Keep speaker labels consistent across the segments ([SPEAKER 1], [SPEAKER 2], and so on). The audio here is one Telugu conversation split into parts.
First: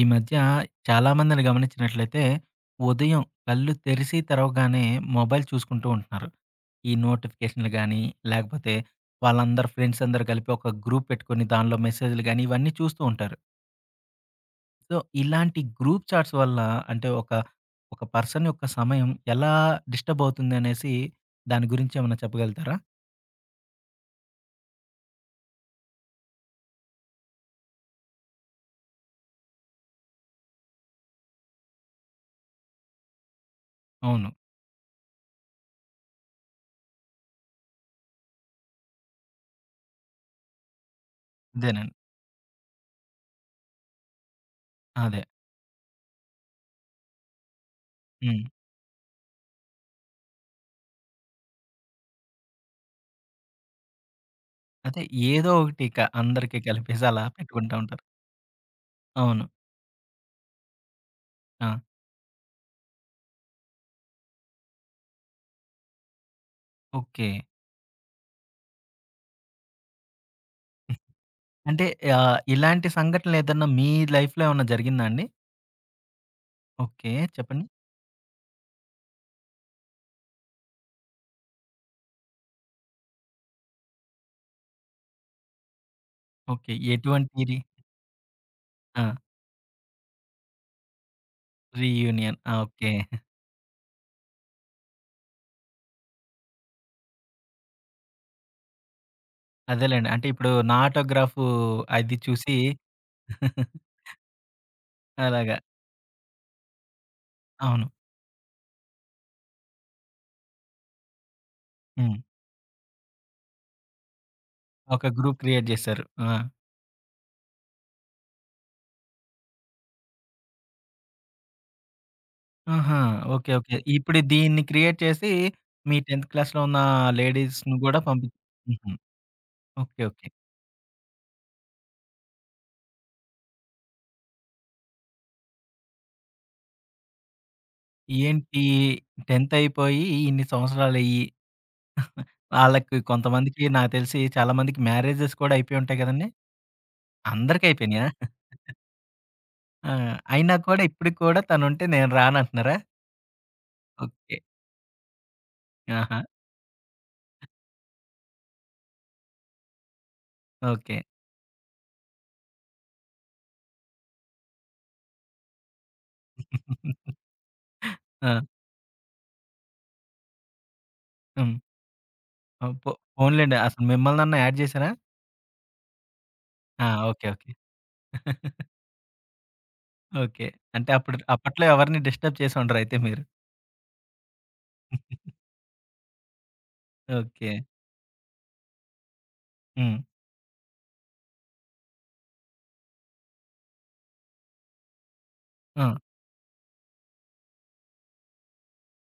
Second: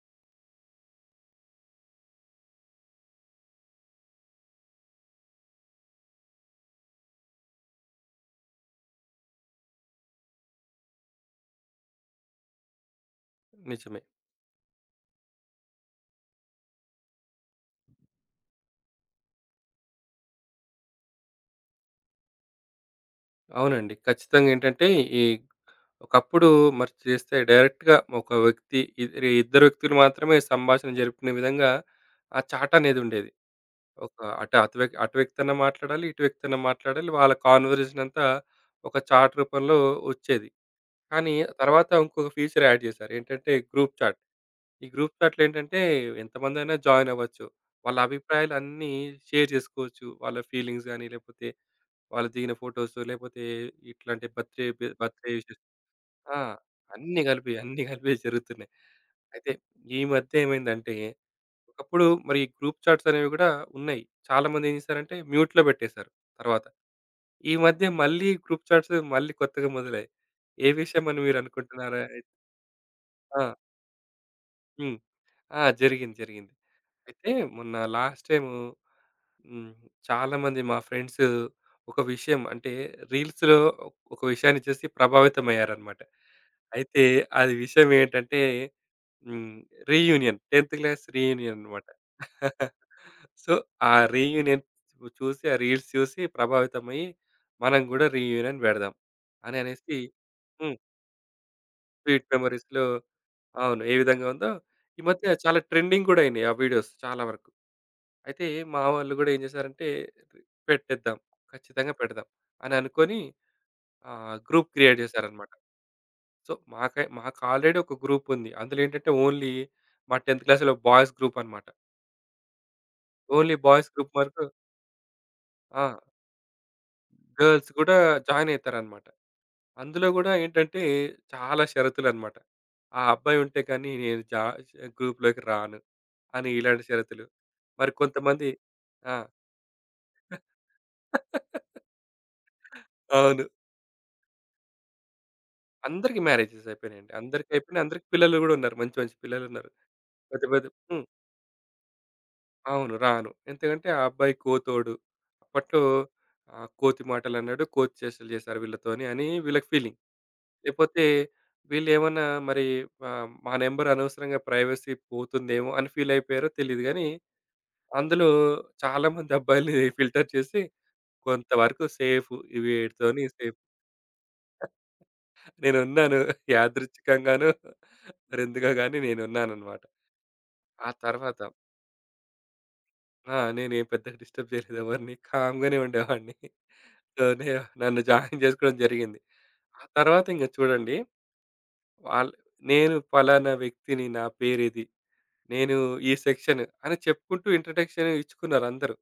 [SPEAKER 1] ఈ మధ్య చాలామందిని గమనించినట్లయితే, ఉదయం కళ్ళు తెరిసి తెరవగానే మొబైల్ చూసుకుంటూ ఉంటున్నారు. ఈ నోటిఫికేషన్‌లు గానీ, లేకపోతే వాళ్ళందరూ ఫ్రెండ్స్ అందరూ కలిపి ఒక గ్రూప్ పెట్టుకొని దానిలో మెసేజ్‌లు గానీ, ఇవన్నీ చూస్తూ ఉంటారు.
[SPEAKER 2] నిజమే.
[SPEAKER 1] సో, ఇలాంటి గ్రూప్ చాట్స్ వల్ల అంటే ఒక పర్సన్ యొక్క సమయం ఎలా డిస్టర్బ్ అవుతుందనేసి దాని గురించి ఏమన్నా చెప్పగలుగుతారా?
[SPEAKER 2] అవునండి, ఖచ్చితంగా ఏంటంటే, ఈ ఒకప్పుడు మరి చేస్తే డైరెక్ట్‌గా ఒక వ్యక్తి ఇద్దరు వ్యక్తులు మాత్రమే సంభాషణ జరుపుకునే విధంగా ఆ చాట్ అనేది ఉండేది. ఒక
[SPEAKER 1] అవును.
[SPEAKER 2] అటు అటు వ్యక్ అటు వ్యక్తన్నా మాట్లాడాలి, ఇటు వ్యక్తన్నా మాట్లాడాలి. వాళ్ళ కాన్వర్జేషన్ అంతా ఒక చాట్ రూపంలో వచ్చేది. కానీ తర్వాత
[SPEAKER 1] అదేనండి.
[SPEAKER 2] ఇంకొక ఫీచర్ యాడ్ చేశారు. ఏంటంటే గ్రూప్ చాట్. ఈ గ్రూప్
[SPEAKER 1] అదే.
[SPEAKER 2] చాట్‌లో ఏంటంటే ఎంతమందైనా జాయిన్ అవ్వచ్చు. వాళ్ళ
[SPEAKER 1] హ్మ్.
[SPEAKER 2] అభిప్రాయాలన్నీ షేర్ చేసుకోవచ్చు. వాళ్ళ ఫీలింగ్స్ గాని లేకపోతే వాళ్ళు దిగిన ఫోటోసు, లేపోతే ఇట్లాంటి
[SPEAKER 1] అదే,
[SPEAKER 2] బర్త్‌డే
[SPEAKER 1] ఏదో
[SPEAKER 2] విషెస్.
[SPEAKER 1] ఒకటి ఇక
[SPEAKER 2] ఆ!
[SPEAKER 1] అందరికీ కలిపేసి
[SPEAKER 2] అన్నీ
[SPEAKER 1] అలా
[SPEAKER 2] కలిపి,
[SPEAKER 1] పెట్టుకుంటా
[SPEAKER 2] అన్నీ
[SPEAKER 1] ఉంటారు.
[SPEAKER 2] కలిపి జరుగుతున్నాయి.
[SPEAKER 1] అవును.
[SPEAKER 2] అయితే ఈ మధ్య ఏమైందంటే,
[SPEAKER 1] ఆ!
[SPEAKER 2] ఒకప్పుడు మరి గ్రూప్ చాట్స్ అనేవి గూడా ఉన్నాయి. చాలామంది ఏం చేశారంటే మ్యూట్‌లో పెట్టేశారు తర్వాత.
[SPEAKER 1] ఓకే.
[SPEAKER 2] ఈ మధ్య మళ్ళీ గ్రూప్ చాట్స్ మళ్ళీ కొత్తగా మొదలయ్యాయి. ఏ విషయం అని మీరు
[SPEAKER 1] అంటే
[SPEAKER 2] అనుకుంటున్నారా?
[SPEAKER 1] ఇలాంటి
[SPEAKER 2] ఆ!
[SPEAKER 1] సంఘటనలేదన్నా మీ లైఫ్‌లో ఏమన్నా
[SPEAKER 2] హ్మ్.
[SPEAKER 1] జరిగిందా అండి?
[SPEAKER 2] ఆ! జరిగింది, జరిగింది.
[SPEAKER 1] ఓకే.
[SPEAKER 2] అయితే
[SPEAKER 1] చెప్పండి.
[SPEAKER 2] మొన్న లాస్ట్ టైము హ్మ్. చాలామంది మా ఫ్రెండ్స్ ఒక విషయం అంటే రీల్స్‌లో ఒక విషయాన్ని చూసి ప్రభావితమయ్యారన్నమాట.
[SPEAKER 1] ఓకే.
[SPEAKER 2] అయితే అది
[SPEAKER 1] ఎటువంటిది?
[SPEAKER 2] విషయం ఏంటంటే
[SPEAKER 1] ఆ!
[SPEAKER 2] హ్మ్. రీయూనియన్, 10థ్ క్లాస్ రీయూనియన్ అన్నమాట.
[SPEAKER 1] రీయూనియన్. ఆ! ఓకే.
[SPEAKER 2] సో, ఆ రీయూనియన్ చూసి, ఆ రీల్స్ చూసి ప్రభావితమయ్యి మనం గూడా రీయూనియన్ పెడదాం అని అనేసి
[SPEAKER 1] అదేలెండి. అంటే ఇప్పుడు నా
[SPEAKER 2] హ్మ్.
[SPEAKER 1] ఆటోగ్రాఫు అది
[SPEAKER 2] స్వీట్
[SPEAKER 1] చూసి
[SPEAKER 2] మెమోరీస్‌లో అవును, ఏ విధంగా ఉందో. ఈ మధ్య చాలా
[SPEAKER 1] అలాగా.
[SPEAKER 2] ట్రెండింగ్ గూడా అయినాయి ఆ వీడియోస్ చాలా వరకు.
[SPEAKER 1] అవును.
[SPEAKER 2] అయితే మా వాళ్ళు గూడా ఏం చేశారంటే పెట్టేద్దాం, ఖచ్చితంగా
[SPEAKER 1] హ్మ్.
[SPEAKER 2] పెడదాం అని అనుకోని గ్రూప్ క్రియేట్
[SPEAKER 1] ఒక గ్రూప్
[SPEAKER 2] చేశారన్నమాట.
[SPEAKER 1] క్రియేట్ జేశారు. ఆ!
[SPEAKER 2] సో, మాకు ఆల్రెడీ ఒక గ్రూప్ ఉంది. అందులో ఏంటంటే ఓన్లీ మా 10థ్ క్లాస్‌లో బాయ్స్ గ్రూప్ అన్నమాట.
[SPEAKER 1] ఆహా! Okay.
[SPEAKER 2] Only
[SPEAKER 1] okay.
[SPEAKER 2] Boys group
[SPEAKER 1] ఇప్పుడు
[SPEAKER 2] వరకు.
[SPEAKER 1] దీన్ని క్రియేట్ చేసి
[SPEAKER 2] ఆ!
[SPEAKER 1] మీ 10థ్ క్లాస్‌లో ఉన్న
[SPEAKER 2] గర్ల్స్
[SPEAKER 1] లేడీస్‌ని
[SPEAKER 2] కూడా
[SPEAKER 1] గూడా పంపి
[SPEAKER 2] జాయిన్
[SPEAKER 1] హుహు.
[SPEAKER 2] అయితారన్నమాట.
[SPEAKER 1] ఓకే.
[SPEAKER 2] అందులో
[SPEAKER 1] ఓకే.
[SPEAKER 2] కూడా ఏంటంటే చాలా షరతులన్నమాట. ఆ అబ్బాయి ఉంటే కానీ నేను జా గ్రూప్‌లోకి రాను అని ఇలాంటి షరతులు. మరి కొంతమంది
[SPEAKER 1] ఏంటి,
[SPEAKER 2] ఆ!
[SPEAKER 1] 10థ్ అయిపోయి ఇన్ని సంవత్సరాలయ్యి ఆళ్ళకి
[SPEAKER 2] అవును,
[SPEAKER 1] కొంతమందికి, నాకు తెలిసి చాలా మందికి మ్యారేజెస్ కూడా అయిపోయి ఉంటాయి
[SPEAKER 2] అందరికి
[SPEAKER 1] గదండీ!
[SPEAKER 2] మ్యారేజెస్ అయిపోయినాయండి. అందరికి
[SPEAKER 1] అందరికి
[SPEAKER 2] అయిపోయినాయి. అందరికి
[SPEAKER 1] అయిపోయినాయా?
[SPEAKER 2] పిల్లలు కూడా ఉన్నారు. మంచి మంచి పిల్లలున్నారు.
[SPEAKER 1] ఆ!
[SPEAKER 2] పెద్ద
[SPEAKER 1] అయినా
[SPEAKER 2] పెద్ద.
[SPEAKER 1] కూడా
[SPEAKER 2] హ్మ్.
[SPEAKER 1] ఇప్పటికి కూడా తనుంటే నేను రానంటున్నారా?
[SPEAKER 2] అవును, రాను, ఎందుకంటే ఆ అబ్బాయి
[SPEAKER 1] ఓకే.
[SPEAKER 2] కోతోడు అప్పట్లో.
[SPEAKER 1] ఆహా!
[SPEAKER 2] కోతి మాటలన్నాడు, కోతి చేష్టలు చేశారు వీళ్ళతోని అని వీళ్ళకి ఫీలింగ్.
[SPEAKER 1] ఓకే.
[SPEAKER 2] లేపోతే వీళ్ళేమన్నా మరి మా నంబర్ అనవసరంగా ప్రైవసీ పోతుందేమో అని ఫీల్ అయిపోయారో తెలీదు గానీ, అందులో
[SPEAKER 1] ఆ!
[SPEAKER 2] చాలామంది అబ్బాయిల్ని ఫిల్టర్ చేసి
[SPEAKER 1] హ్మ్.
[SPEAKER 2] కొంతవరకు సేఫు.
[SPEAKER 1] ఆహ్, పో
[SPEAKER 2] వీడితోని
[SPEAKER 1] పోనీలెండి.
[SPEAKER 2] సేఫ్.
[SPEAKER 1] అసలు మిమ్మల్నన్నా యాడ్ జేసారా?
[SPEAKER 2] నేనున్నాను
[SPEAKER 1] ఆ! ఓకే.
[SPEAKER 2] యాదృచ్చికంగానో
[SPEAKER 1] ఓకే.
[SPEAKER 2] మరెందుకో గానీ నేనున్నానన్నమాట.
[SPEAKER 1] ఓకే.
[SPEAKER 2] ఆ
[SPEAKER 1] అంటే
[SPEAKER 2] తర్వాత
[SPEAKER 1] అప్పట్లో ఎవరిని డిస్టర్బ్ చేసి ఉండరయితే మీరు.
[SPEAKER 2] ఆ! నేనేం పెద్దగా డిస్టర్బ్ చేయలేదు ఎవరిని. కామ్‌గానే ఉండేవాడిని. తోనే
[SPEAKER 1] ఓకే.
[SPEAKER 2] నన్ను జాయిన్ చేసుకోవడం జరిగింది. ఆ
[SPEAKER 1] హ్మ్.
[SPEAKER 2] తర్వాత ఇంక చూడండి వాళ్ళు నేను పలానా వ్యక్తిని, నా పేరిది, నేను
[SPEAKER 1] ఆ!
[SPEAKER 2] ఈ సెక్షన్ అని చెప్పుకుంటూ ఇంట్రడక్షన్ ఇచ్చుకున్నారందరూ.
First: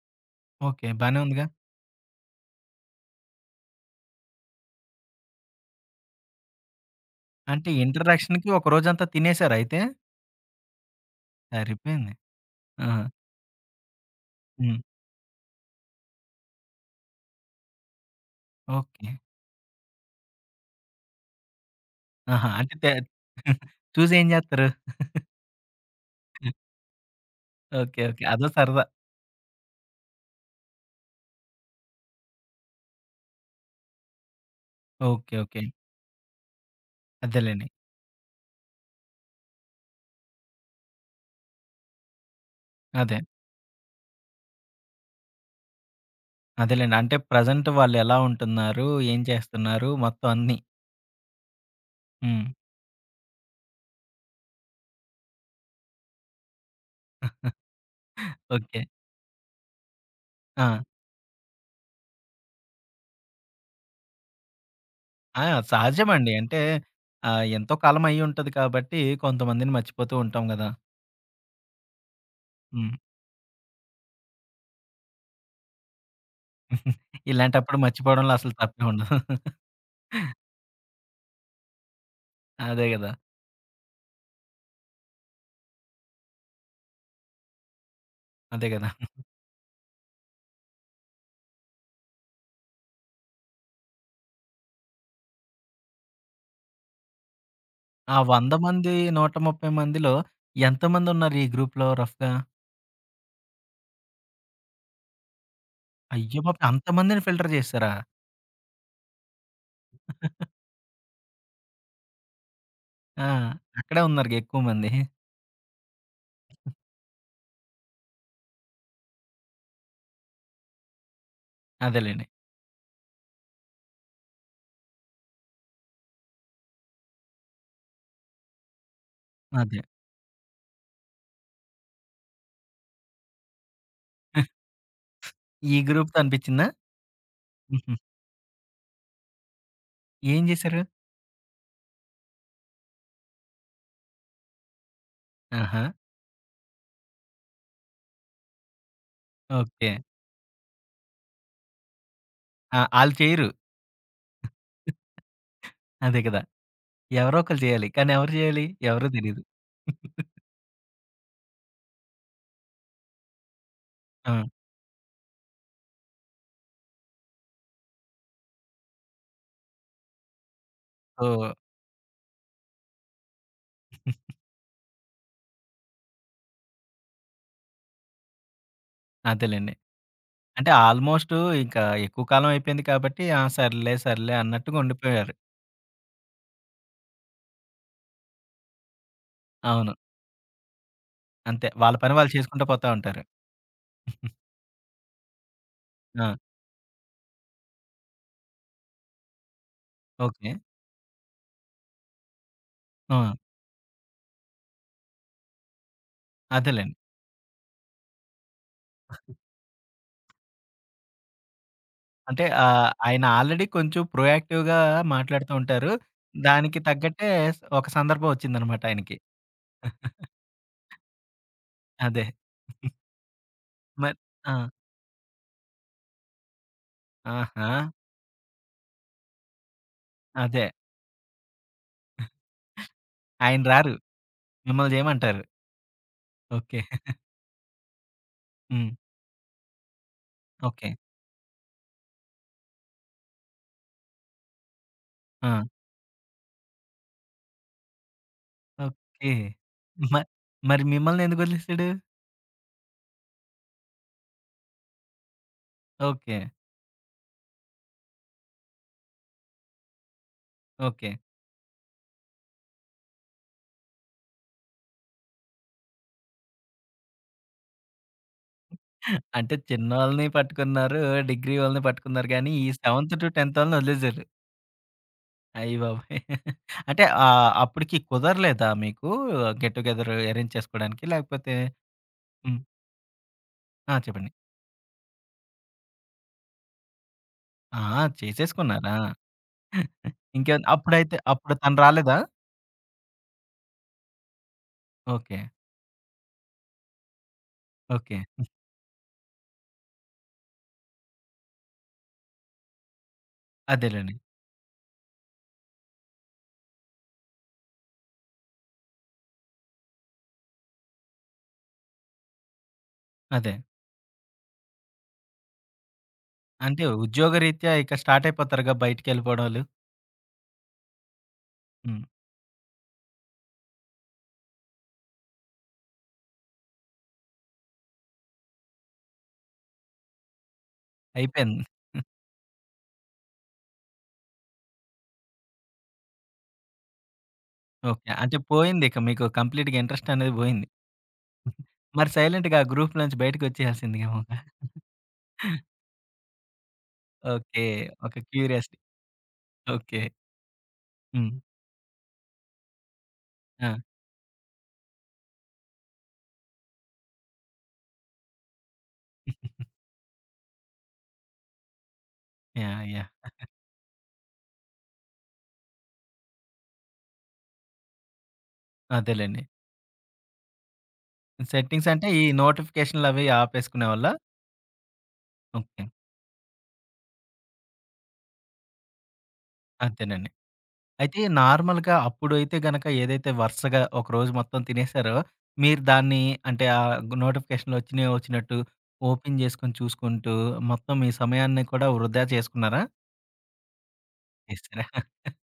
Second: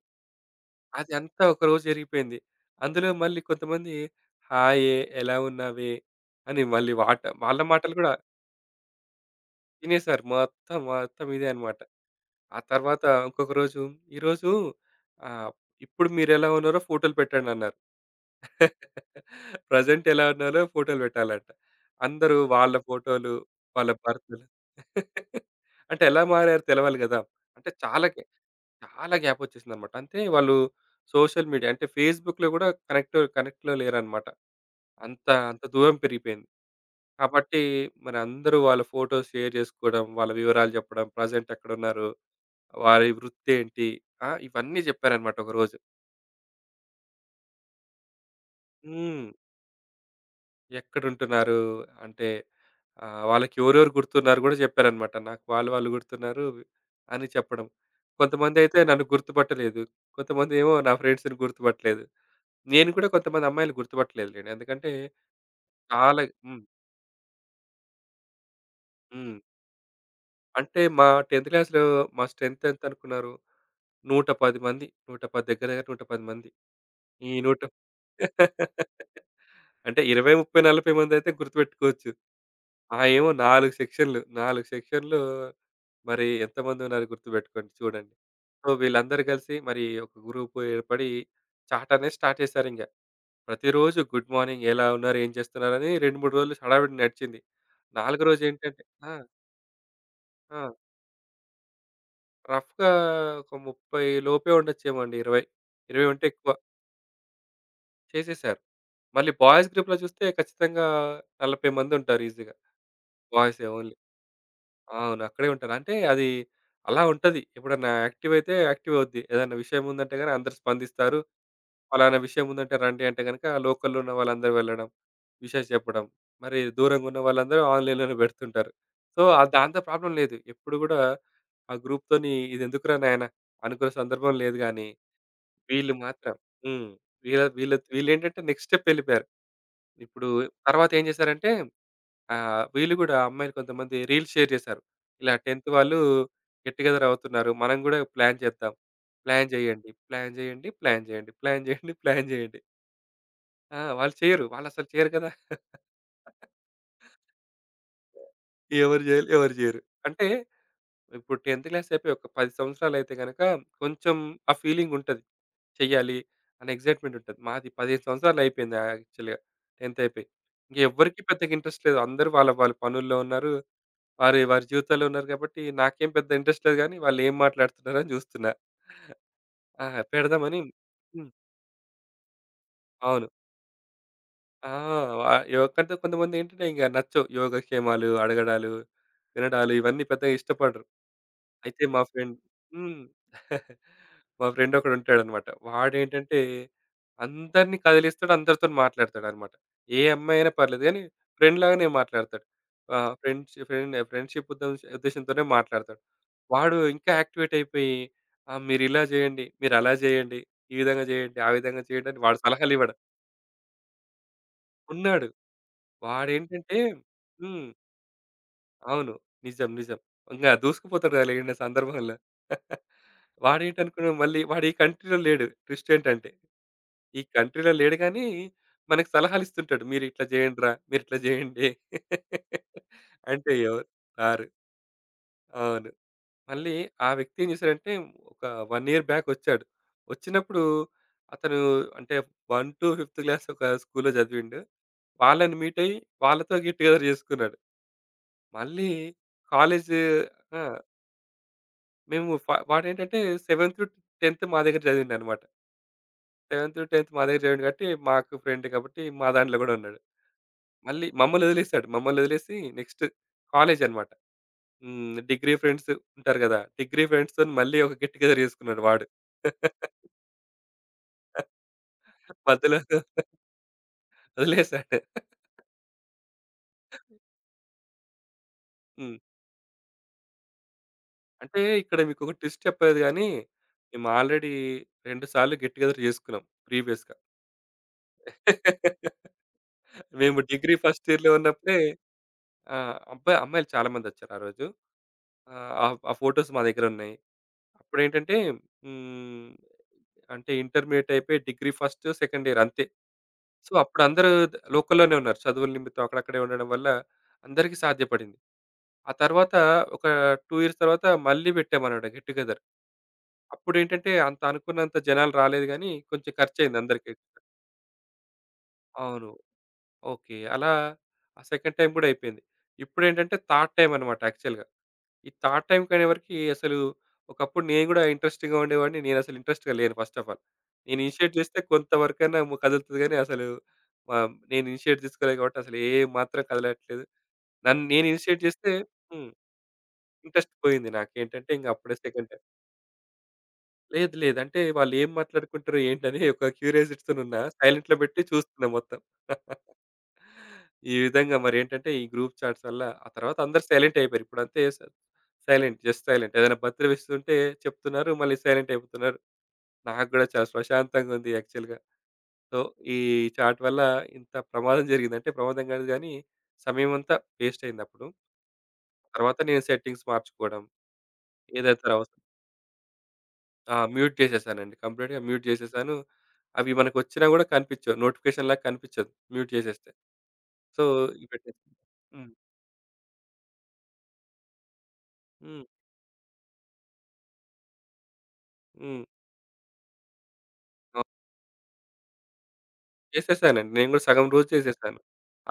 [SPEAKER 1] ఓకే.
[SPEAKER 2] అది
[SPEAKER 1] బానే
[SPEAKER 2] అంతా
[SPEAKER 1] ఉందిగా.
[SPEAKER 2] ఒకరోజు జరిగిపోయింది. అందులో మళ్ళీ కొంతమంది హాయే, ఎలా ఉన్నావే అని మళ్ళీ వాళ్ళ
[SPEAKER 1] అంటే
[SPEAKER 2] మాటలు కూడా
[SPEAKER 1] ఇంటరాక్షన్‌కి ఒక రోజంతా తినేసారా అయితే?
[SPEAKER 2] తినేసారు. మొత్తం, మొత్తం ఇదే అన్నమాట.
[SPEAKER 1] సరిపోయింది.
[SPEAKER 2] ఆ
[SPEAKER 1] ఆ!
[SPEAKER 2] తర్వాత ఇంకొక రోజు, "ఈరోజు
[SPEAKER 1] హ్మ్.
[SPEAKER 2] ఆహ్, ఇప్పుడు మీరెలా ఉన్నారో ఫోటోలు పెట్టండన్నారు."
[SPEAKER 1] ఓకే.
[SPEAKER 2] ప్రెజెంట్ ఎలా ఉన్నాలో ఫోటోలు పెట్టాలంట. అందరూ
[SPEAKER 1] ఆహా!
[SPEAKER 2] వాళ్ళ
[SPEAKER 1] అంటే తే
[SPEAKER 2] ఫోటోలు, వాళ్ళ
[SPEAKER 1] చూసి ఏం
[SPEAKER 2] భర్తలు
[SPEAKER 1] జేత్తరు?
[SPEAKER 2] అంటే ఎలా మారారో తెలవాలి గదా! అంటే
[SPEAKER 1] ఓకే.
[SPEAKER 2] చాలా
[SPEAKER 1] ఓకే.
[SPEAKER 2] గ్యా
[SPEAKER 1] అదో సరదా.
[SPEAKER 2] చాలా గ్యాప్ ఒచ్చేసిందన్నమాట. అంటే వాళ్ళు సోషల్ మీడియా అంటే ఫేస్‌బుక్‌లో గూడా కనెక్ట్‌లో లేరన్నమాట. అంత
[SPEAKER 1] ఓకే.
[SPEAKER 2] అంత
[SPEAKER 1] ఓకే.
[SPEAKER 2] దూరం పెరిగిపోయింది. కాబట్టి
[SPEAKER 1] అదేలెండి.
[SPEAKER 2] మరి అందరూ వాళ్ళ ఫోటోస్ షేర్ జేసుకోవడం, వాళ్ళ వివరాలు జెప్పడం, ప్రెజెంట్ ఎక్కడున్నారు, వారి
[SPEAKER 1] అదే.
[SPEAKER 2] వృత్తేంటి, ఆ! ఇవన్నీ జెప్పారన్నమాట ఒకరోజు.
[SPEAKER 1] అదేలెండి. అంటే ప్రెజెంట్ వాళ్ళెలా ఉంటున్నారు? ఏం
[SPEAKER 2] హ్మ్.
[SPEAKER 1] చేస్తున్నారు? మొత్తం అన్నీ.
[SPEAKER 2] ఎక్కడుంటున్నారు అంటే
[SPEAKER 1] హ్మ్.
[SPEAKER 2] ఆ! వాళ్ళకి ఎవరెవరు గుర్తున్నారు గూడా జెప్పారనమాట. నాకు వాళ్ళు వాళ్ళు గుర్తున్నారు అని చెప్పడం. కొంతమందయితే
[SPEAKER 1] ఓకే.
[SPEAKER 2] నన్ను గుర్తుపట్టలేదు.
[SPEAKER 1] ఆ!
[SPEAKER 2] కొంతమందేమో నా ఫ్రెండ్స్‌ని గుర్తుపట్టలేదు. నేను కూడా కొంతమంది అమ్మాయిలు గుర్తుపట్టలేదులెండి. ఎందుకంటే
[SPEAKER 1] ఆ!
[SPEAKER 2] చాలా
[SPEAKER 1] సహజమండి. అంటే
[SPEAKER 2] హ్మ్.
[SPEAKER 1] ఎంతో కాలం అయ్యుంటది కాబట్టి
[SPEAKER 2] హ్మ్.
[SPEAKER 1] కొంతమందిని మర్చిపోతూ ఉంటాం గదా!
[SPEAKER 2] అంటే మా 10థ్ క్లాస్‌లో మా స్ట్రెంత్
[SPEAKER 1] హ్మ్.
[SPEAKER 2] ఎంతనుకున్నారు? 110 మంది. 110 దగ్గర దగ్గర 110 మంది. ఈ నూట
[SPEAKER 1] ఇలాంటప్పుడు మర్చిపోవడంలో అసలు తప్పే ఉండదు.
[SPEAKER 2] అంటే 20, 30, 40 మందయితే గుర్తుపెట్టుకోవచ్చు.
[SPEAKER 1] అదే
[SPEAKER 2] ఆ!
[SPEAKER 1] గదా!
[SPEAKER 2] ఏమో 4 సెక్షన్‌లు, 4 సెక్షన్‌లు మరి ఎంతమంది ఉన్నారో గుర్తుపెట్టుకోండి చూడండి.
[SPEAKER 1] అదే
[SPEAKER 2] సో,
[SPEAKER 1] గదా!
[SPEAKER 2] వీళ్ళందరూ కలిసి మరి ఒక గ్రూప్ ఏర్పడి చాట్ అనేది స్టార్ట్ చేశారింక. ప్రతిరోజు గుడ్ మార్నింగ్, ఎలా ఉన్నారు, ఏం చేస్తున్నారని 2, 3 రోజులు హడావిడి నడిచింది.
[SPEAKER 1] ఆ
[SPEAKER 2] 4 రోజు
[SPEAKER 1] 100
[SPEAKER 2] ఏంటంటే
[SPEAKER 1] మంది,
[SPEAKER 2] ఆ!
[SPEAKER 1] 130 మందిలో
[SPEAKER 2] ఆ!
[SPEAKER 1] ఎంతమందున్నారు ఈ గ్రూప్‌లో రఫ్‌గా?
[SPEAKER 2] రఫ్‌గా ఒక 30 లోపే ఉండొచ్చేమో అండి. 20 ఉంటే
[SPEAKER 1] అయ్య
[SPEAKER 2] ఎక్కువ.
[SPEAKER 1] బాబోయ్! అంతమందిని ఫిల్టర్ చేసారా?
[SPEAKER 2] చేసేశారు. మళ్ళీ బాయ్స్ గ్రూప్‌లో చూస్తే ఖచ్చితంగా 40 మంది ఉంటారు ఈజీగా.
[SPEAKER 1] ఆ!
[SPEAKER 2] బాయ్సే ఓన్లీ.
[SPEAKER 1] అక్కడే ఉన్నారుగా ఎక్కువ మంది.
[SPEAKER 2] అవును, అక్కడే ఉంటాను. అంటే అది అలా ఉంటది. ఎప్పుడన్నా యాక్టివ్ అయితే యాక్టివ్ అవుద్ది. ఏదైనా విషయం ఉందంటే గనక అందరూ స్పందిస్తారు. పలానా
[SPEAKER 1] అదేలెండి.
[SPEAKER 2] విషయం ఉందంటే రండి అంటే గనక లోకల్‌లో ఉన్న వాళ్ళందరూ వెళ్ళడం, విషెస్ చెప్పడం. మరి దూరంగా ఉన్న వాళ్ళందరూ ఆన్‌లైన్‌లోనే పెడుతుంటారు. సో, దాంతో
[SPEAKER 1] అదే.
[SPEAKER 2] ప్రాబ్లమ్ లేదు. ఎప్పుడు గూడా ఆ గ్రూప్‌తోని ఇదెందుకురా నాయనా అనుకున్న సందర్భం లేదు గానీ,
[SPEAKER 1] ఈ
[SPEAKER 2] వీళ్ళు
[SPEAKER 1] గ్రూప్‌తో
[SPEAKER 2] మాత్రం
[SPEAKER 1] అనిపించిందా?
[SPEAKER 2] హ్మ్. వీళ్ళ వీళ్ళ
[SPEAKER 1] హుహు.
[SPEAKER 2] వీళ్ళేంటంటే నెక్స్ట్ స్టెప్ ఎళ్ళిపోయారు. ఇప్పుడు
[SPEAKER 1] ఏం చేశారు?
[SPEAKER 2] తర్వాత ఏం చేశారంటే ఆ! వీళ్ళు గూడా అమ్మాయిలు కొంతమంది రీల్స్ షేర్ చేశారు. ఇలా 10థ్
[SPEAKER 1] ఆహా!
[SPEAKER 2] వాళ్ళు గెట్ టుగెదర్ అవుతున్నారు, మనం గూడా ప్లాన్ చేద్దాం. ప్లాన్ చేయండి,
[SPEAKER 1] ఓకే.
[SPEAKER 2] ప్లాన్ చేయండి, ప్లాన్ చేయండి, ప్లాన్ చేయండి, ప్లాన్ చేయండి.
[SPEAKER 1] ఆ! ఆళ్ళు చేయరు.
[SPEAKER 2] ఆ! వాళ్ళు చేయరు. వాళ్ళసలు చేయరు కదా!
[SPEAKER 1] అదే కదా! ఎవరో ఒకళ్ళు చేయాలి. కానీ ఎవరు చేయాలి?
[SPEAKER 2] ఎవరు
[SPEAKER 1] ఎవరో
[SPEAKER 2] చేయాలి?
[SPEAKER 1] తెలీదు.
[SPEAKER 2] ఎవరు చేయరు. అంటే ఇప్పుడు 10థ్ క్లాస్ అయిపోయి ఒక 10 సంవత్సరాలయితే గనక కొంచెం
[SPEAKER 1] ఆ!
[SPEAKER 2] ఆ ఫీలింగ్ ఉంటది, చెయ్యాలి అనే ఎక్సైట్‌మెంట్ ఉంటది. మాది 15 సంవత్సరాలు అయిపోయింది యాక్చువల్‌గా 10థ్ అయిపోయి. ఇంక ఎవ్వరికీ పెద్దగా
[SPEAKER 1] సో,
[SPEAKER 2] ఇంట్రెస్ట్ లేదు. అందరూ వాళ్ళ వాళ్ళ పనుల్లో ఉన్నారు. వారి వారి జీవితాల్లో ఉన్నారు కాబట్టి నాకేం పెద్ద ఇంట్రెస్ట్ లేదు గానీ, వాళ్ళేం మాట్లాడుతున్నారని జూస్తున్నా.
[SPEAKER 1] అదేలెండి.
[SPEAKER 2] ఆ! పెడదామని
[SPEAKER 1] అంటే
[SPEAKER 2] హ్మ్.
[SPEAKER 1] ఆల్‌మోస్ట్ ఇంకా ఎక్కువ కాలం అయిపోయింది కాబట్టి
[SPEAKER 2] అవును.
[SPEAKER 1] ఆ! సర్లే, సర్లే
[SPEAKER 2] ఆ!
[SPEAKER 1] అన్నట్టుగా
[SPEAKER 2] వ
[SPEAKER 1] ఉండిపోయారు.
[SPEAKER 2] యోగంటే కొంతమందేంటంటే ఇంక నచ్చవు. యోగక్షేమాలు అడగడాలు, వినడాలు
[SPEAKER 1] అవును.
[SPEAKER 2] ఇవన్నీ పెద్దగా ఇష్టపడరు.
[SPEAKER 1] అంతే.
[SPEAKER 2] అయితే
[SPEAKER 1] వాళ్ళ
[SPEAKER 2] మా
[SPEAKER 1] పని వాళ్ళు
[SPEAKER 2] ఫ్రెండ్
[SPEAKER 1] చేసుకుంటూ పోతా
[SPEAKER 2] హ్మ్.
[SPEAKER 1] ఉంటారు.
[SPEAKER 2] మా ఫ్రెండ్ ఒకడుంటాడనమాట.
[SPEAKER 1] ఆ!
[SPEAKER 2] వాడేంటంటే అందరిని కదిలిస్తాడు, అందరితోని మాట్లాడతాడనమాట. ఏ అమ్మాయి అయినా
[SPEAKER 1] ఓకే.
[SPEAKER 2] పర్లేదు గానీ ఫ్రెండ్ లాగానే మాట్లాడతాడు. ఆహ్,
[SPEAKER 1] ఆ!
[SPEAKER 2] ఫ్రెండ్స్ ఫ్రెండ్ ఫ్రెండ్‌షిప్ ఉద్దేశంతోనే మాట్లాడతాడు. వాడు
[SPEAKER 1] అదేలెండి.
[SPEAKER 2] ఇంకా యాక్టివేట్ అయిపోయి మీరిలా జేయండి, మీరలా జేయండి, ఈ విధంగా జేయండి, ఆ విధంగా చేయండి అని వాడు
[SPEAKER 1] అంటే
[SPEAKER 2] సలహాలివ్వడు.
[SPEAKER 1] ఆయన ఆల్రెడీ కొంచెం ప్రొయాక్టివ్‌గా
[SPEAKER 2] ఉన్నాడు.
[SPEAKER 1] మాట్లాడుతూ ఉంటారు.
[SPEAKER 2] వాడేంటంటే
[SPEAKER 1] దానికి తగ్గట్టే
[SPEAKER 2] హ్మ్.
[SPEAKER 1] ఒక సందర్భం వచ్చిందనమాట
[SPEAKER 2] అవును,
[SPEAKER 1] ఆయనకి.
[SPEAKER 2] నిజం, నిజం. ఇంగ దూసుకుపోతాడు కదా లేని సందర్భంలో.
[SPEAKER 1] అదే.
[SPEAKER 2] వాడేటనుకున్నాం
[SPEAKER 1] మరి
[SPEAKER 2] మళ్ళీ
[SPEAKER 1] ఆ!
[SPEAKER 2] వాడు ఈ కంట్రీలో లేడు. ట్విస్ట్ ఏంటంటే, ఈ
[SPEAKER 1] ఆహా!
[SPEAKER 2] కంట్రీలో లేడు గానీ, మనకు సలహాలు ఇస్తుంటాడు. మీరిట్లా
[SPEAKER 1] అదే.
[SPEAKER 2] జేయండిరా, మీరిట్లా జేయండి. అంటే
[SPEAKER 1] ఆయన
[SPEAKER 2] ఎవరు
[SPEAKER 1] రారు.
[SPEAKER 2] రారు.
[SPEAKER 1] మిమ్మల్ని చేయమంటారు.
[SPEAKER 2] అవును. మళ్ళీ
[SPEAKER 1] ఓకే.
[SPEAKER 2] ఆ వ్యక్తి ఏం చేశాడంటే, ఒక 1
[SPEAKER 1] హ్మ్.
[SPEAKER 2] ఇయర్ బ్యాక్ వచ్చాడు. వచ్చినప్పుడు
[SPEAKER 1] ఓకే.
[SPEAKER 2] అతను అంటే 1-5థ్ క్లాస్ ఒక స్కూల్‌లో చదివిండు.
[SPEAKER 1] ఆ!
[SPEAKER 2] వాళ్ళని మీట్ అయ్యి, వాళ్ళతో గెట్ టుగెదర్ చేసుకున్నాడు. మళ్ళీ
[SPEAKER 1] ఓకే.
[SPEAKER 2] కాలేజు.
[SPEAKER 1] మ
[SPEAKER 2] ఆ!
[SPEAKER 1] మరి మిమ్మల్ని ఎందుకు వదిలేసాడు?
[SPEAKER 2] మేము ఫ వాడేంటంటే 7-10 మా దగ్గర చదివిండనమాట.
[SPEAKER 1] ఓకే.
[SPEAKER 2] సెవెంత్, 10థ్ మా దగ్గర చదివాడు కాబట్టి మాకు ఫ్రెండ్ కాబట్టి మా దాంట్లో గూడా ఉన్నాడు. మళ్ళీ
[SPEAKER 1] ఓకే.
[SPEAKER 2] మమ్మల్ని వదిలేసాడు. మమ్మల్ని వదిలేసి నెక్స్ట్ కాలేజ్ అన్నమాట. డిగ్రీ ఫ్రెండ్స్ ఉంటారు గదా! డిగ్రీ ఫ్రెండ్స్‌తోని మళ్ళీ ఒక గెట్ టుగెదర్ చేసుకున్నాడు వాడు.
[SPEAKER 1] అంటే చిన్నోళ్ళని పట్టుకున్నారు, డిగ్రీ వాళ్ళని పట్టుకున్నారు గానీ, ఈ
[SPEAKER 2] మధ్యలో
[SPEAKER 1] సెవెంత్ టు టెన్త్ వాళ్ళని వదిలేసారు.
[SPEAKER 2] వదిలేసాడు.
[SPEAKER 1] అయ్య బాబోయ్! అంటే అప్పటికి కుదరలేదా మీకు
[SPEAKER 2] హ్మ్.
[SPEAKER 1] గెట్ టు గెదర్ అరేంజ్ చేసుకోవడానికి? లేకపోతే
[SPEAKER 2] అంటే ఇక్కడ మీకొక
[SPEAKER 1] హ్మ్.
[SPEAKER 2] ట్విస్ట్ చెప్పలేదు గానీ,
[SPEAKER 1] ఆ!
[SPEAKER 2] మేము
[SPEAKER 1] చెప్పండి.
[SPEAKER 2] ఆల్రెడీ 2 సార్లు గెట్ టుగెదర్ చేసుకున్నాం ప్రీవియస్‌గా.
[SPEAKER 1] ఆ! చేసేసుకున్నారా?
[SPEAKER 2] మేము
[SPEAKER 1] ఇంకే
[SPEAKER 2] డిగ్రీ ఫస్ట్
[SPEAKER 1] అప్పుడైతే
[SPEAKER 2] ఇయర్‌లో
[SPEAKER 1] అప్పుడు
[SPEAKER 2] ఉన్నప్పుడే
[SPEAKER 1] తను రాలేదా?
[SPEAKER 2] ఆ! అబ్బాయి అమ్మాయిలు చాలా మందొచ్చారు ఆ రోజు.
[SPEAKER 1] ఓకే.
[SPEAKER 2] ఆ ఫోటోస్ మా దగ్గరున్నాయి.
[SPEAKER 1] ఓకే.
[SPEAKER 2] అప్పుడేంటంటే హ్మ్. అంటే ఇంటర్మీడియేట్ అయిపోయి డిగ్రీ ఫస్ట్, సెకండ్ ఇయర్ అంతే. సో,
[SPEAKER 1] అదేలెండి.
[SPEAKER 2] అప్పుడందరూ లోకల్‌లోనే ఉన్నారు. చదువుల నిమిత్తం అక్కడక్కడే ఉండడం వల్ల అందరికీ సాధ్యపడింది. ఆ తర్వాత ఒక 2 ఇయర్స్ తర్వాత మళ్ళీ పెట్టామన్నమాట గెట్ టుగెదర్.
[SPEAKER 1] అదే.
[SPEAKER 2] అప్పుడేంటంటే అంత అనుకున్నంత జనాలు రాలేదు గానీ కొంచెం ఖర్చయింది
[SPEAKER 1] అంటే
[SPEAKER 2] అందరికి.
[SPEAKER 1] ఉద్యోగరీత్యా ఇక స్టార్ట్ అయిపోతారుగా
[SPEAKER 2] అవును.
[SPEAKER 1] బయటికెళ్ళిపోవడాలు.
[SPEAKER 2] ఓకే. అలా ఆ సెకండ్ టైమ్
[SPEAKER 1] హ్మ్.
[SPEAKER 2] గూడా అయిపోయింది. ఇప్పుడేంటంటే థర్డ్ టైమ్ అన్నమాట యాక్చువల్‌గా. ఈ థర్డ్ టైమ్‌కి అనేవరకి అసలు ఒకప్పుడు నేను గూడా ఇంట్రెస్టింగ్‌గా ఉండేవాడిని. నేనసలు ఇంట్రెస్ట్‌గా లేను ఫస్ట్ ఆఫ్ ఆల్. నేను ఇనిషియేట్ చేస్తే
[SPEAKER 1] అయిపోయింది.
[SPEAKER 2] కొంతవరకైనా కదులుతది గానీ అసలు నేను ఇనిషియేట్ తీసుకోలేదు కాబట్టి అసలు ఏ మాత్రం కదలట్లేదు. నన్ను నేను
[SPEAKER 1] ఓకే. అంటే
[SPEAKER 2] ఇనిషియేట్ చేస్తే
[SPEAKER 1] పోయిందిక మీకు
[SPEAKER 2] హ్మ్.
[SPEAKER 1] కంప్లీట్‌గా ఇంట్రెస్ట్ అనేది
[SPEAKER 2] ఇంట్రెస్ట్
[SPEAKER 1] పోయింది.
[SPEAKER 2] పోయింది నాకేంటంటే ఇంక అప్పుడే
[SPEAKER 1] మరి
[SPEAKER 2] సెకండ్ టైమ్.
[SPEAKER 1] సైలెంట్‌గా ఆ గ్రూప్ నుంచి బయటకొచ్చేయాల్సిందిగా.
[SPEAKER 2] లేదు, లేదు. అంటే వాళ్ళేం మాట్లాడుకుంటారు ఏంటని ఒక క్యూరియాసిటీతోనున్న
[SPEAKER 1] ఓకే.
[SPEAKER 2] సైలెంట్‌లో
[SPEAKER 1] ఒక
[SPEAKER 2] పెట్టి చూస్తున్నా
[SPEAKER 1] క్యూరియాసిటీ.
[SPEAKER 2] మొత్తం.
[SPEAKER 1] ఓకే.
[SPEAKER 2] ఈ
[SPEAKER 1] హ్మ్.
[SPEAKER 2] విధంగా మరేంటంటే ఈ గ్రూప్ చాట్స్ వల్ల ఆ తర్వాత అందరూ
[SPEAKER 1] ఆ!
[SPEAKER 2] సైలెంట్ అయిపోయారు. ఇప్పుడంతే స సైలెంట్. Just silent. ఏదైనా బర్త్‌డే విష్ ఉంటే చెప్తున్నారు. మళ్ళీ సైలెంట్ అయిపోతున్నారు. నాకు గూడా చాలా ప్రశాంతంగా ఉంది యాక్చువల్‌గా. So,
[SPEAKER 1] yeah!
[SPEAKER 2] ఈ
[SPEAKER 1] యాహ్!
[SPEAKER 2] చాట్ వల్ల ఇంత ప్రమాదం జరిగిందంటే ప్రమాదం గాదు గానీ, సమయమంతా వేస్ట్ అయిందప్పుడు. తర్వాత
[SPEAKER 1] అదేలెండి.
[SPEAKER 2] నేను సెట్టింగ్స్ మార్చుకోవడం. ఏదైతే
[SPEAKER 1] సెట్టింగ్స్ అంటే
[SPEAKER 2] అవస
[SPEAKER 1] ఈ నోటిఫికేషన్‌లవి
[SPEAKER 2] ఆ!
[SPEAKER 1] ఆపేసుకునేవాళ్ళా?
[SPEAKER 2] మ్యూట్ చేసేసానండి. కంప్లీట్‌గా మ్యూట్
[SPEAKER 1] ఓకే.
[SPEAKER 2] చేసేసాను. అవి మనకొచ్చినా గూడా కనిపించవు. నోటిఫికేషన్‌లాగా కనిపించదు మ్యూట్ చేసేస్తే.
[SPEAKER 1] అంతేనండి.
[SPEAKER 2] సో,
[SPEAKER 1] అయితే
[SPEAKER 2] ఇవి పెట్టేసాను.
[SPEAKER 1] నార్మల్‌గా
[SPEAKER 2] హ్మ్.
[SPEAKER 1] అప్పుడైతే గనక ఏదైతే వరుసగా ఒక రోజు మొత్తం తినేసారో,
[SPEAKER 2] హ్మ్.
[SPEAKER 1] మీరు దాన్ని అంటే నోటిఫికేషన్‌లు వచ్చినయి వచ్చినట్టు
[SPEAKER 2] హ్మ్.
[SPEAKER 1] ఓపెన్ చేసుకొని చూసుకుంటూ, మొత్తం మీ సమయాన్ని కూడా వృధా చేసుకున్నారా?
[SPEAKER 2] చేసేసానండి. నేను గూడా సగం రోజు
[SPEAKER 1] చేసారా?
[SPEAKER 2] చేసేసాను.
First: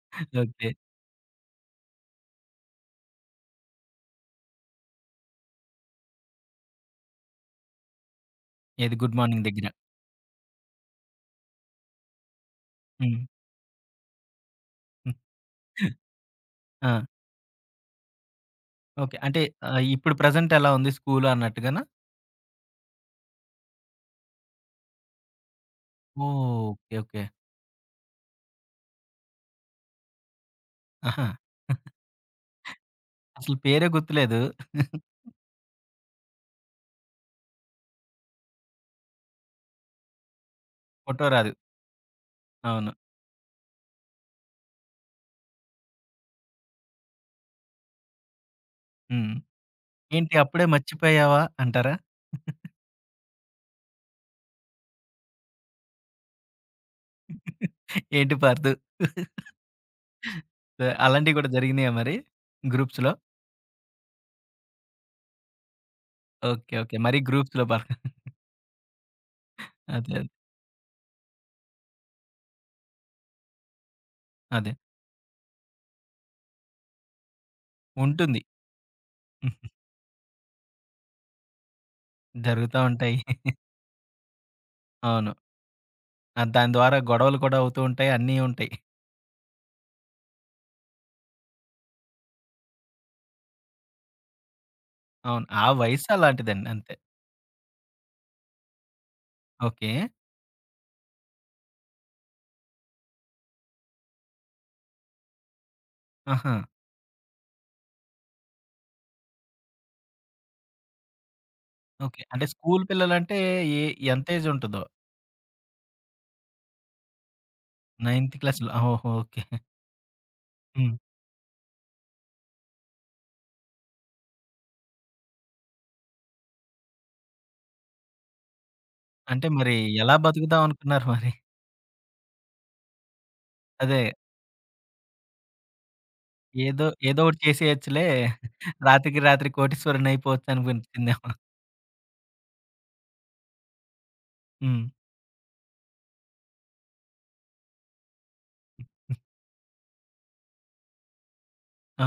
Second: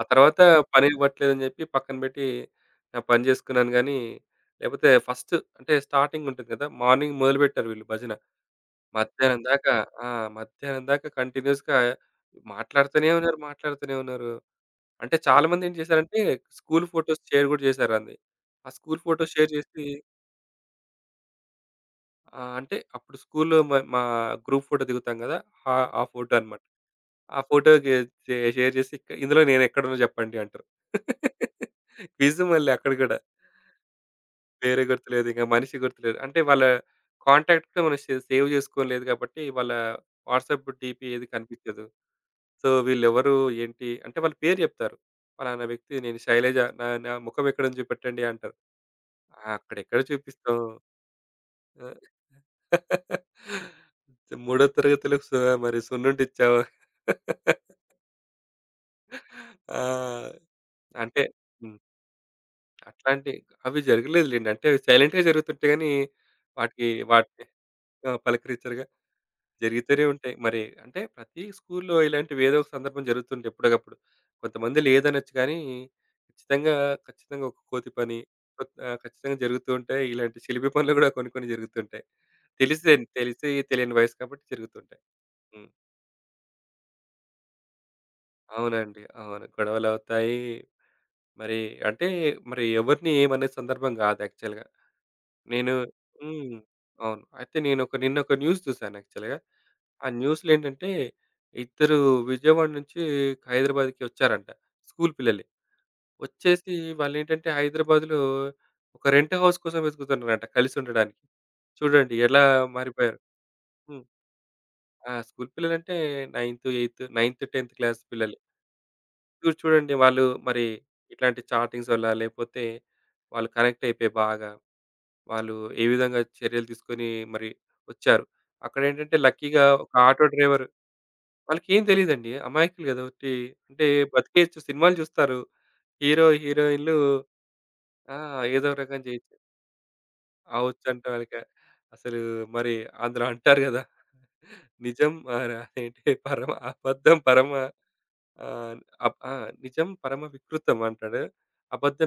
[SPEAKER 2] ఆ తర్వాత
[SPEAKER 1] ఓకే.
[SPEAKER 2] పని ఇవ్వట్లేదని జెప్పి పక్కన బెట్టి, నా పని జేసుకున్నాను గానీ, లేపోతే ఫస్ట్ అంటే స్టార్టింగ్ ఉంటుంది గదా! మార్నింగ్ మొదలుబెట్టారు వీళ్ళు భజన.
[SPEAKER 1] ఏది గుడ్
[SPEAKER 2] మధ్యాహ్నం
[SPEAKER 1] మార్నింగ్ దగ్గర.
[SPEAKER 2] దాకా ఆ! మధ్యాహ్నం దాకా కంటిన్యూయస్‌గా మాట్లాడుతూనే
[SPEAKER 1] హ్మ్.
[SPEAKER 2] ఉన్నారు, మాట్లాడుతూనే ఉన్నారు.
[SPEAKER 1] హ్మ్.
[SPEAKER 2] అంటే చాలా మందేం చేశారంటే, స్కూల్
[SPEAKER 1] ఆ!
[SPEAKER 2] ఫోటోస్ షేర్ గూడా జేశారండి. ఆ స్కూల్
[SPEAKER 1] ఓకే.
[SPEAKER 2] ఫోటో
[SPEAKER 1] అంటే
[SPEAKER 2] షేర్ జేసి
[SPEAKER 1] ఇప్పుడు ప్రెజెంట్ ఎలా ఉంది స్కూలు అన్నట్టుగానా?
[SPEAKER 2] అంటే అప్పుడు స్కూల్‌లో మా గ్రూప్ ఫోటో దిగుతాం గదా! ఆ ఆ ఫోటో
[SPEAKER 1] ఓహ్!
[SPEAKER 2] అన్నమాట.
[SPEAKER 1] ఓకే. ఓకే.
[SPEAKER 2] ఆ ఫోటోకి షేర్ చేసి ఇందులో నేనెక్కడున్నా చెప్పండి అంటారు.
[SPEAKER 1] ఆహా!
[SPEAKER 2] క్విజ్ మళ్ళీ అక్కడ కూడా.
[SPEAKER 1] అసలు పేరే గుర్తులేదు.
[SPEAKER 2] పేరే గుర్తులేదు. ఇంక మనిషి గుర్తులేదు. అంటే వాళ్ళ కాంటాక్ట్ కూడా మనం సేవ్ చేసుకోలేదు కాబట్టి వాళ్ళ వాట్సాప్ డీపీ ఏది
[SPEAKER 1] ఫోటో రాదు.
[SPEAKER 2] కనిపించదు. సో,
[SPEAKER 1] అవును.
[SPEAKER 2] వీళ్ళెవరు? ఏంటి? అంటే వాళ్ళ పేరు చెప్తారు. పలానా వ్యక్తి, నేను శైలజ, నా నా ముఖం ఎక్కడుంది చూపెట్టండి అంటారు.
[SPEAKER 1] హ్మ్.
[SPEAKER 2] ఆ! అక్కడెక్కడ
[SPEAKER 1] ఏంటి
[SPEAKER 2] చూపిస్తాం.
[SPEAKER 1] అప్పుడే మర్చిపోయావా
[SPEAKER 2] ఆ!
[SPEAKER 1] అంటారా?
[SPEAKER 2] మూడో తరగతిలో సు మరి సున్నుండిచ్చావా?
[SPEAKER 1] ఏంటి పార్దు?
[SPEAKER 2] ఆ!
[SPEAKER 1] సో,
[SPEAKER 2] అంటే
[SPEAKER 1] అలాంటివి కూడా
[SPEAKER 2] హ్మ్.
[SPEAKER 1] జరిగినాయా మరి గ్రూప్స్‌లో?
[SPEAKER 2] అట్లాంటి అవి జరగలేదులెండి. అంటే అవి సైలెంట్‌గా జరుగుతుంటాయి గానీ,
[SPEAKER 1] ఓకే.
[SPEAKER 2] వాటికి
[SPEAKER 1] ఓకే. మరి
[SPEAKER 2] వాటిని
[SPEAKER 1] గ్రూప్స్‌లో పా
[SPEAKER 2] ఆ! పలకరించరుగా. జరుగుతూనే
[SPEAKER 1] అదే. అదే.
[SPEAKER 2] ఉంటాయి. మరి అంటే ప్రతి స్కూల్‌లో ఇలాంటివి ఏదో ఒక సందర్భం జరుగుతుండే ఎప్పటికప్పుడు.
[SPEAKER 1] అదే.
[SPEAKER 2] కొంతమంది లేదనొచ్చు కానీ, ఖచ్చితంగా, ఖచ్చితంగా ఒక కోతి పని
[SPEAKER 1] ఉంటుంది.
[SPEAKER 2] ఖచ్చితంగా
[SPEAKER 1] హ్మ్.
[SPEAKER 2] జరుగుతూ ఉంటాయి. ఇలాంటి చిలిపి పనులు గూడా కొన్ని కొన్ని జరుగుతుంటాయి.
[SPEAKER 1] జరుగుతా
[SPEAKER 2] తెలిసే
[SPEAKER 1] ఉంటాయి.
[SPEAKER 2] తెలిసి తెలియని వయసు కాబట్టి జరుగుతుంటాయి.
[SPEAKER 1] అవును.
[SPEAKER 2] హ్మ్.
[SPEAKER 1] దాని ద్వారా గొడవలు కూడా అవుతూ ఉంటాయి. అన్నీ ఉంటాయి.
[SPEAKER 2] అవునండి, అవును, గొడవలవుతాయి. మరి అంటే మరి ఎవరిని ఏమనే సందర్భం గాదు యాక్చువల్‌గా.
[SPEAKER 1] అవును. ఆ
[SPEAKER 2] నేను
[SPEAKER 1] వయసు
[SPEAKER 2] హ్మ్.
[SPEAKER 1] అలాంటిదండి అంతే.
[SPEAKER 2] అవును. అయితే నిన్నొక న్యూస్ చూసాను యాక్చువల్‌గా.
[SPEAKER 1] ఓకే.
[SPEAKER 2] ఆ న్యూస్‌లో ఏంటంటే, ఇద్దరు విజయవాడ నుంచి హైదరాబాద్‌కి వచ్చారంట. స్కూల్ పిల్లలే.
[SPEAKER 1] ఆహా!
[SPEAKER 2] వచ్చేసి వాళ్ళేంటంటే హైదరాబాద్‌లో ఒక రెంట్ హౌస్ కోసం వెతుకుతున్నారంట కలిసి ఉండడానికి. చూడండి
[SPEAKER 1] ఓకే.
[SPEAKER 2] ఎలా
[SPEAKER 1] అంటే స్కూలు
[SPEAKER 2] మారిపోయారు.
[SPEAKER 1] పిల్లలంటే ఏ
[SPEAKER 2] హ్మ్.
[SPEAKER 1] ఎంత ఏజ్ ఉంటదో?
[SPEAKER 2] ఆ! స్కూల్ పిల్లలంటే 9త్, 10త్ క్లాస్
[SPEAKER 1] నైన్త్
[SPEAKER 2] పిల్లలే.
[SPEAKER 1] క్లాస్‌లో ఓహో! ఓకే.
[SPEAKER 2] మీరు చూడండి వాళ్ళు మరి
[SPEAKER 1] హ్మ్.
[SPEAKER 2] ఇట్లాంటి చాటింగ్స్ వల్ల లేకపోతే వాళ్ళు కనెక్ట్ అయిపోయి బాగా వాళ్ళు ఏ విధంగా చర్యలు తీసుకొని మరి వచ్చారు. అక్కడేంటంటే
[SPEAKER 1] అంటే
[SPEAKER 2] లక్కీగా
[SPEAKER 1] మరి
[SPEAKER 2] ఒక
[SPEAKER 1] ఎలా
[SPEAKER 2] ఆటో
[SPEAKER 1] బతుకుదాం
[SPEAKER 2] డ్రైవర్.
[SPEAKER 1] అనుకున్నారు మరి?
[SPEAKER 2] వాళ్ళకేం తెలీదండి, అమాయకులు కదా! ఒట్టి అంటే
[SPEAKER 1] అదే.
[SPEAKER 2] బతికే చు సినిమాలు చూస్తారు. హీరో,
[SPEAKER 1] ఏదో
[SPEAKER 2] హీరోయిన్‌లు.
[SPEAKER 1] ఏదో ఒకటి చేసేయొచ్చులే.
[SPEAKER 2] ఆ! ఏదో ఒక రకం
[SPEAKER 1] రాత్రికి
[SPEAKER 2] చేయొచ్చు.
[SPEAKER 1] రాత్రి కోటీశ్వరుడిని అయిపోవచ్చు
[SPEAKER 2] అవచ్చంట
[SPEAKER 1] అనిపించిందేమో.
[SPEAKER 2] వాళ్ళకి. అసలు మరి అందులో అంటారు కదా!
[SPEAKER 1] హ్మ్.
[SPEAKER 2] నిజం ఆహ్, అదేంటి పరమ అబద్ధం పరమ ఆహ్, అబ్ ఆ! నిజం పరమ వికృతం అంటాడు.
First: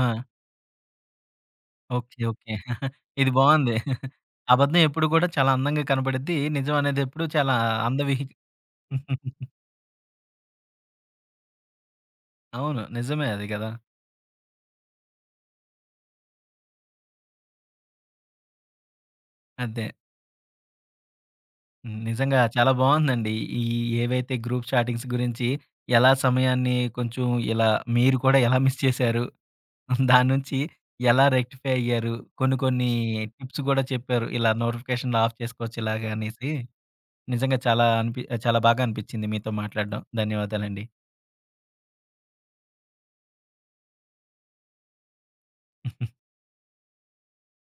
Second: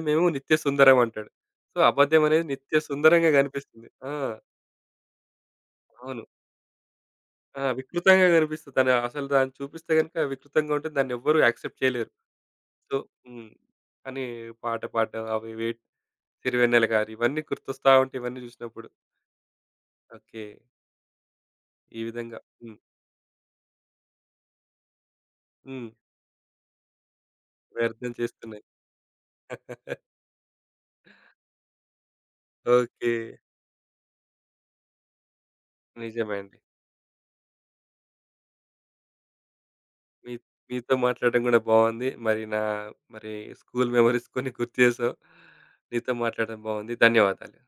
[SPEAKER 1] ఆ!
[SPEAKER 2] నిత్య సుందరం అంటాడు. సో,
[SPEAKER 1] ఓకే.
[SPEAKER 2] అబద్ధం అనేది
[SPEAKER 1] ఓకే.
[SPEAKER 2] నిత్య
[SPEAKER 1] ఇది
[SPEAKER 2] సుందరంగా
[SPEAKER 1] బావుంది.
[SPEAKER 2] కనిపిస్తుంది. ఆ!
[SPEAKER 1] అబద్ధం ఎప్పుడు కూడా చాలా అందంగా
[SPEAKER 2] అవును.
[SPEAKER 1] కనపడిద్ది. నిజం అనేది ఎప్పుడు చాలా
[SPEAKER 2] ఆ!
[SPEAKER 1] అందవిహి
[SPEAKER 2] వికృతంగా కనిపిస్తది. తను అసలు దాన్ని చూపిస్తే గనుక వికృతంగా ఉంటే దాన్నెవ్వరు యాక్సెప్ట్ చేయలేరు.
[SPEAKER 1] అవును.
[SPEAKER 2] సో
[SPEAKER 1] నిజమే అది
[SPEAKER 2] హ్మ్.
[SPEAKER 1] గదా!
[SPEAKER 2] అని పాట పాడడం అవి ఇవి, సిరివెన్నెల గారు ఇవన్నీ గుర్తొస్తా ఉంటాయి ఇవన్నీ చూసినప్పుడు.
[SPEAKER 1] అదే.
[SPEAKER 2] ఓకే.
[SPEAKER 1] హ్మ్.
[SPEAKER 2] ఈ విధంగా
[SPEAKER 1] నిజంగా చాలా
[SPEAKER 2] హ్మ్.
[SPEAKER 1] బావుందండి. ఈ ఏవైతే గ్రూప్ చాటింగ్స్ గురించి
[SPEAKER 2] హ్మ్.
[SPEAKER 1] ఎలా సమయాన్ని కొంచెం ఇలా
[SPEAKER 2] వ్యర్థం
[SPEAKER 1] మీరు కూడా ఎలా
[SPEAKER 2] చేస్తున్నాయి.
[SPEAKER 1] మిస్ చేశారు? దాని నుంచి ఎలా రెక్టిఫై అయ్యారు? కొన్ని కొన్ని
[SPEAKER 2] ఓకే.
[SPEAKER 1] టిప్స్ గూడా చెప్పారు. ఇలా నోటిఫికేషన్‌లు ఆఫ్ చేసుకోవచ్చు ఇలాగ
[SPEAKER 2] నిజమే
[SPEAKER 1] అనేసి.
[SPEAKER 2] అండి.
[SPEAKER 1] నిజంగా చాలా చాలా బాగా అనిపిచ్చింది మీతో మాట్లాడడం.
[SPEAKER 2] మీ
[SPEAKER 1] ధన్యవాదాలండి.
[SPEAKER 2] మీతో మాట్లాడడం కూడా బావుంది. మరి స్కూల్ మెమోరీస్ కొన్ని గుర్తు చేసావు. నీతో మాట్లాడడం బావుంది. ధన్యవాదాలు.